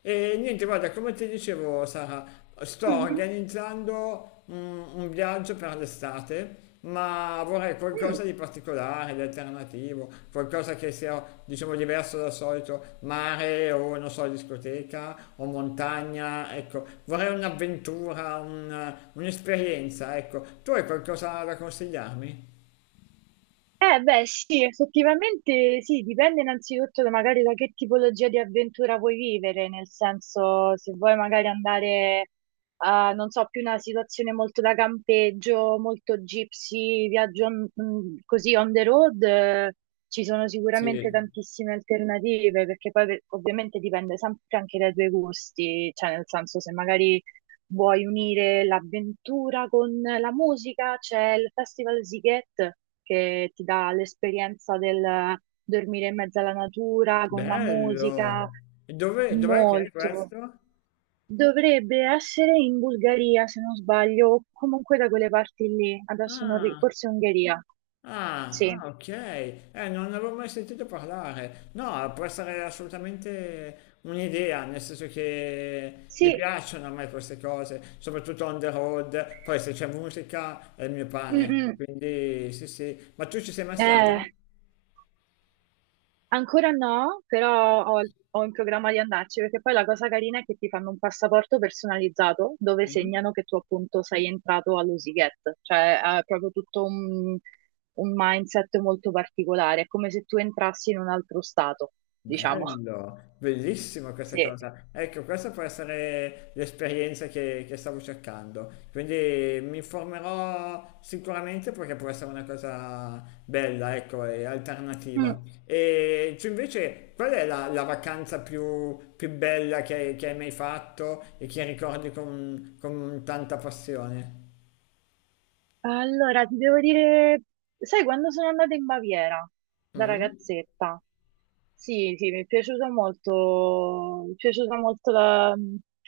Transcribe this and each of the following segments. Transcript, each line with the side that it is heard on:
left: E niente, guarda, come ti dicevo, Sara, sto
right: Mhm.
left: organizzando un viaggio per l'estate, ma vorrei qualcosa
right: Mm.
left: di particolare, di alternativo, qualcosa che sia, diciamo, diverso dal solito mare o, non so, discoteca o montagna, ecco, vorrei un'avventura, un'esperienza, ecco. Tu hai qualcosa da consigliarmi?
right: Eh beh sì, effettivamente sì, dipende innanzitutto magari da che tipologia di avventura vuoi vivere, nel senso se vuoi magari andare a, non so, più una situazione molto da campeggio, molto gypsy, così on the road, ci sono sicuramente
left: Sì.
right: tantissime alternative, perché ovviamente dipende sempre anche dai tuoi gusti, cioè nel senso se magari vuoi unire l'avventura con la musica? C'è il Festival Siget che ti dà l'esperienza del dormire in mezzo alla natura con la
left: Bello!
right: musica,
left: E dov'è che è
right: molto.
left: questo?
right: Dovrebbe essere in Bulgaria, se non sbaglio, o comunque da quelle parti lì. Adesso non ri-
left: Ah.
right: forse Ungheria.
left: Ah,
right: Sì,
left: ah, ok, non ne avevo mai sentito parlare. No, può essere assolutamente un'idea, nel senso che mi
right: sì,
left: piacciono a me queste cose, soprattutto on the road, poi se c'è musica è il mio
right: mm,
left: pane,
right: mm.
left: quindi sì, sì. Ma tu ci sei mai stata?
right: Eh, ancora no, però ho in programma di andarci perché poi la cosa carina è che ti fanno un passaporto personalizzato dove
left: Mm?
right: segnano che tu appunto sei entrato all'Usiget, cioè è proprio tutto un mindset molto particolare, è come se tu entrassi in un altro stato, diciamo.
left: Bello, bellissima questa
right: Sì.
left: cosa. Ecco, questa può essere l'esperienza che stavo cercando. Quindi mi informerò sicuramente perché può essere una cosa bella, ecco, e
right: Mm.
left: alternativa. E tu invece, qual è la vacanza più bella che hai mai fatto e che ricordi con tanta passione?
right: Allora, ti devo dire, sai, quando sono andata in Baviera da
left: Mm?
right: ragazzetta, sì, sì, mi è piaciuta molto, mi è piaciuta molto la,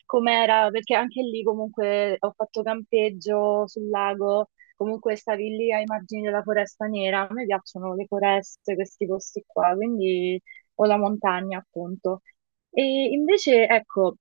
right: com'era, Perché anche lì comunque ho fatto campeggio sul lago, comunque stavi lì ai margini della Foresta Nera, a me piacciono le foreste, questi posti qua, quindi o la montagna, appunto. E invece, ecco,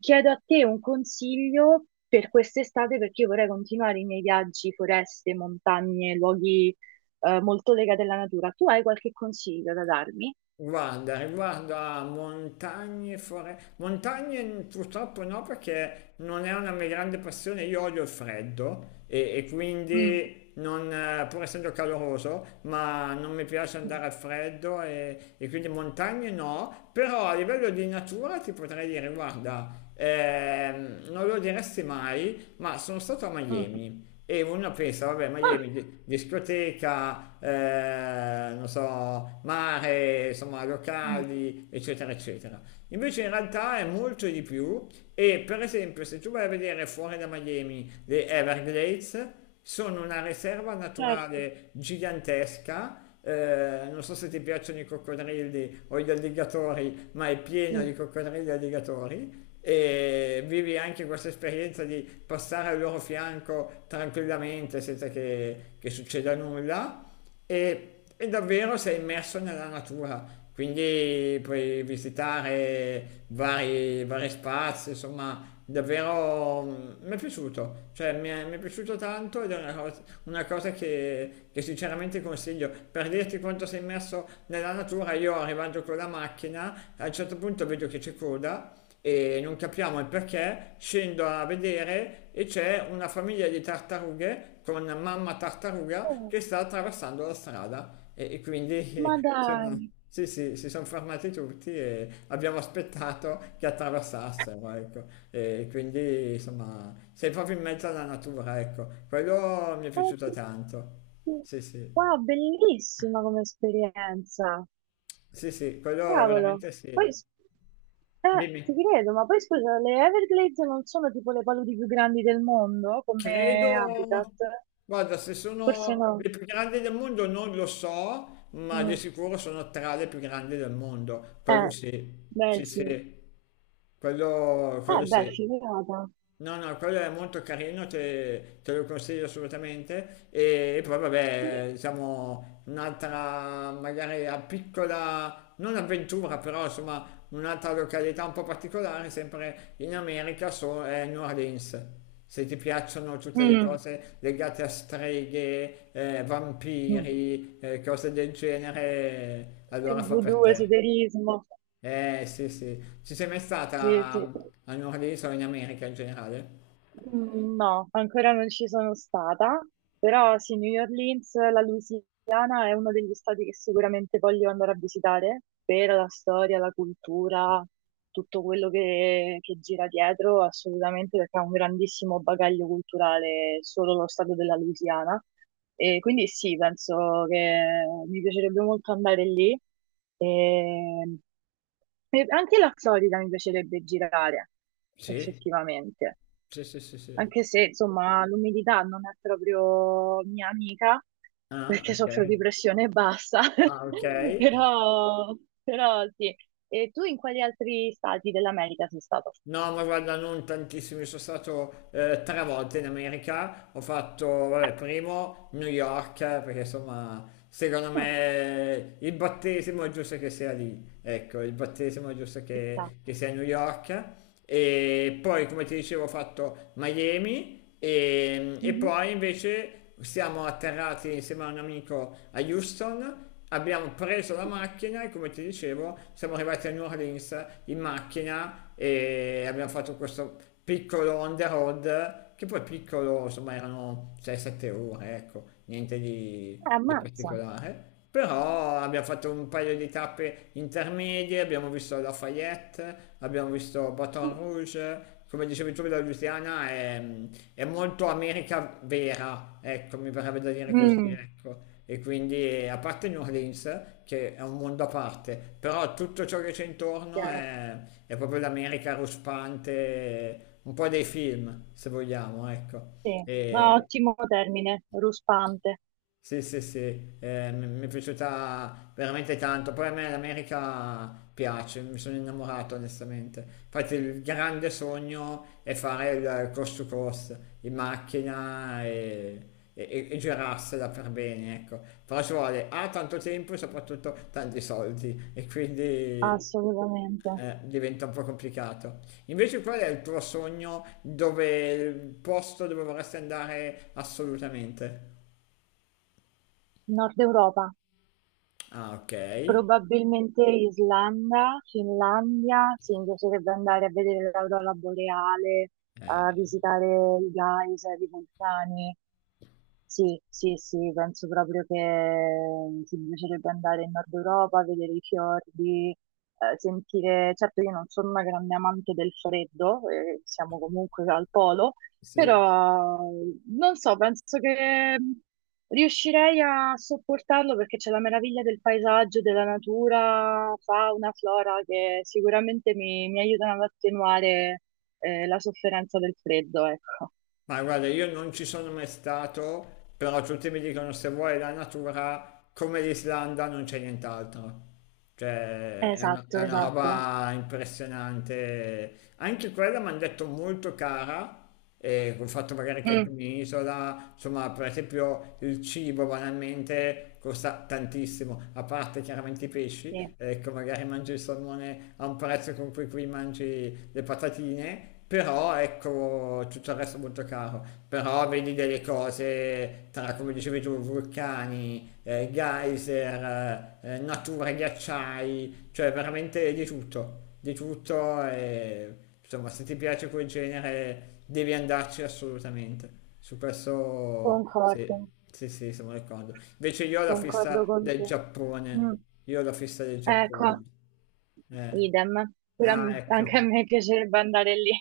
right: chiedo a te un consiglio per quest'estate perché io vorrei continuare i miei viaggi, foreste, montagne, luoghi, molto legati alla natura. Tu hai qualche consiglio da darmi?
left: Guarda, riguardo a montagne, montagne purtroppo no perché non è una mia grande passione, io odio il freddo e
right: Mm.
left: quindi non, pur essendo caloroso, ma non mi piace
right: Mm.
left: andare al freddo e quindi montagne no, però a livello di natura ti potrei dire, guarda, non lo diresti mai, ma sono stato a Miami e uno pensa, vabbè,
right: Ah,
left: Miami, discoteca, non so, mare, insomma,
right: mm,
left: locali, eccetera, eccetera. Invece in realtà è molto di più e per esempio se tu vai a vedere fuori da Miami le Everglades, sono una riserva
right: certo.
left: naturale gigantesca non so se ti piacciono i coccodrilli o gli alligatori, ma è pieno
right: Mm.
left: di coccodrilli e alligatori e vivi anche questa esperienza di passare al loro fianco tranquillamente senza che succeda nulla e, e davvero sei immerso nella natura. Quindi puoi visitare vari spazi, insomma, davvero mi è piaciuto, cioè mi è piaciuto tanto ed è una cosa che sinceramente consiglio. Per dirti quanto sei immerso nella natura, io arrivando con la macchina, a un certo punto vedo che c'è coda e non capiamo il perché, scendo a vedere e c'è una famiglia di tartarughe con mamma tartaruga
right: Oh,
left: che sta attraversando la strada e
right: ma
left: quindi
right: dai,
left: insomma sì, sì, sono fermati tutti e abbiamo aspettato che attraversassero, ecco, e quindi insomma sei proprio in mezzo alla natura, ecco, quello mi è
right: ma è
left: piaciuto
right: che-
left: tanto. Sì, sì,
right: wow, bellissima come esperienza.
left: sì, sì, quello
right: Cavolo.
left: veramente sì.
right: Poi, s- ti
left: Dimmi.
right: credo, ma poi scusa, le Everglades non sono tipo le paludi più grandi del mondo come habitat?
left: Credo, guarda, se
right: Forse
left: sono
right: no.
left: le più grandi del mondo non lo so, ma di
right: Mm.
left: sicuro sono tra le più grandi del mondo. Quello
right: Eh,
left: sì,
right: beh
left: sì,
right: sì.
left: sì, quello
right: Beh,
left: sì.
right: figata.
left: No, no, quello è molto carino, te lo consiglio assolutamente. E poi,
right: Sì.
left: vabbè, diciamo, un'altra magari a piccola, non avventura, però insomma, un'altra località un po' particolare, sempre in America, è New Orleans. Se ti piacciono tutte le
right: Mm.
left: cose legate a streghe,
right: Mm.
left: vampiri, cose del genere,
right: Il
left: allora fa per
right: voodoo,
left: te.
right: esoterismo.
left: Eh sì, sì. Ci sei mai
right: Sì,
left: stata
right: sì.
left: a New Orleans o in America in generale?
right: Mm, no, ancora non ci sono stata, però sì, New Orleans, la Louisiana è uno degli stati che sicuramente voglio andare a visitare per la storia, la cultura, tutto quello che gira dietro, assolutamente perché ha un grandissimo bagaglio culturale solo lo stato della Louisiana. E quindi sì, penso che mi piacerebbe molto andare lì. E... e anche la Florida mi piacerebbe girare,
left: Sì,
right: effettivamente,
left: sì, sì, sì, sì.
right: anche se insomma l'umidità non è proprio mia amica
left: Ah,
right: perché
left: ok.
right: soffro di pressione bassa,
left: Ah, ok.
right: però, però sì. E tu in quali altri stati dell'America sei stato?
left: No, ma guarda, non tantissimo, sono stato tre volte in America. Ho fatto,
right: Eh,
left: vabbè, primo New York, perché insomma, secondo
right: mm,
left: me il battesimo è giusto che sia lì. Ecco, il battesimo è giusto
right: ci sta.
left: che sia a New York. E poi come ti dicevo ho fatto Miami e
right: Mhm.
left: poi invece siamo atterrati insieme a un amico a Houston, abbiamo preso la macchina e come ti dicevo siamo arrivati a New Orleans in macchina e abbiamo fatto questo piccolo on the road che poi piccolo insomma erano 6-7 ore, ecco, niente di
right: Ammazza.
left: particolare, però abbiamo fatto un paio di tappe intermedie, abbiamo visto Lafayette, abbiamo visto Baton Rouge, come dicevi tu da Luciana, è molto America vera, ecco, mi verrebbe da dire così,
right: Mm,
left: ecco. E quindi, a parte New Orleans, che è un mondo a parte, però tutto ciò che c'è intorno
right: chiaro.
left: è proprio l'America ruspante, un po' dei film, se vogliamo, ecco.
right: Sì, no,
left: E,
right: ottimo termine, ruspante,
left: sì, sì, sì, mi è piaciuta veramente tanto. Poi a me l'America piace, mi sono innamorato onestamente. Infatti il grande sogno è fare il coast to coast in macchina e, e girarsela per bene, ecco. Però ci vuole A, tanto tempo e soprattutto tanti soldi e quindi
right: assolutamente.
left: diventa un po' complicato. Invece qual è il tuo sogno dove il posto dove vorresti andare assolutamente?
right: Nord Europa.
left: Ah, ok.
right: Probabilmente Islanda, Finlandia, sì, mi piacerebbe andare a vedere l'aurora boreale, a visitare i geyser, i vulcani. Sì, sì, sì, penso proprio che ti piacerebbe andare in Nord Europa, vedere i fiordi, sentire... Certo, io non sono una grande amante del freddo, siamo comunque al polo,
left: Sì.
right: però non so, penso che riuscirei a sopportarlo perché c'è la meraviglia del paesaggio, della natura, fauna, flora, che sicuramente mi aiutano ad attenuare, la sofferenza del freddo, ecco.
left: Ma guarda, io non ci sono mai stato, però tutti mi dicono se vuoi la natura, come l'Islanda non c'è nient'altro. Cioè, è
right: Esatto,
left: una
right: esatto.
left: roba impressionante. Anche quella mi hanno detto molto cara, e col fatto magari che è anche
right: Mm,
left: un'isola, insomma, per esempio il cibo banalmente costa tantissimo, a parte chiaramente i
right: sì.
left: pesci, ecco, magari mangi il salmone a un prezzo con cui qui mangi le patatine, però ecco tutto il resto è molto caro, però vedi delle cose tra, come dicevi tu, vulcani, geyser, natura, ghiacciai, cioè veramente di tutto e insomma se ti piace quel genere devi andarci assolutamente, su questo sì,
right: Concordo,
left: sì, sì, siamo d'accordo. Invece
right: concordo con te. Mm,
left: Io ho la fissa del
right: ecco,
left: Giappone. Eh.
right: idem. Pure
left: Ah, ecco.
right: anche a me piacerebbe andare lì.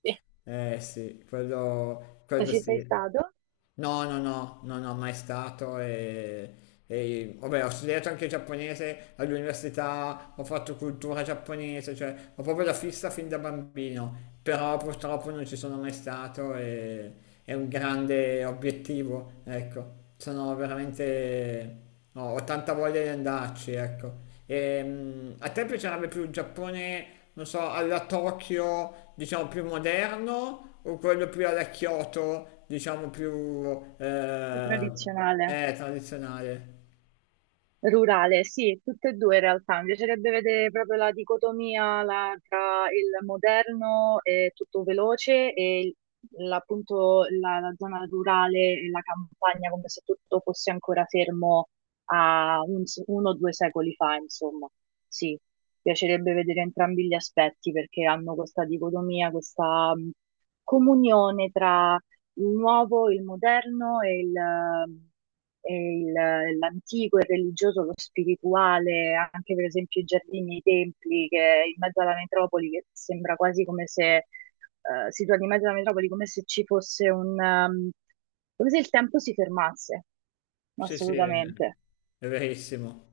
right: Sì,
left: Eh sì,
right: non
left: quello
right: ci sei
left: sì.
right: stato?
left: No, no, no, no, no, mai stato e, vabbè, ho studiato anche giapponese all'università, ho fatto cultura giapponese, cioè ho proprio la fissa fin da bambino, però purtroppo non ci sono mai stato e è un grande obiettivo, ecco, sono veramente, ho tanta voglia di andarci, ecco. E, a te piacerebbe più il Giappone, non so, alla Tokyo, diciamo, più moderno o quello più alla Kyoto, diciamo, più
right: Più tradizionale.
left: tradizionale?
right: Rurale, sì, tutte e due in realtà. Mi piacerebbe vedere proprio la dicotomia tra il moderno e tutto veloce e appunto la zona rurale e la campagna, come se tutto fosse ancora fermo a 1 o 2 secoli fa, insomma. Sì, mi piacerebbe vedere entrambi gli aspetti perché hanno questa dicotomia, questa comunione il nuovo, il moderno e l'antico, il religioso, lo spirituale, anche per esempio i giardini, i templi, che in mezzo alla metropoli, che sembra quasi come se, situati in mezzo alla metropoli, come se ci fosse un, come se il tempo si fermasse,
left: Sì, sì, è
right: assolutamente.
left: verissimo.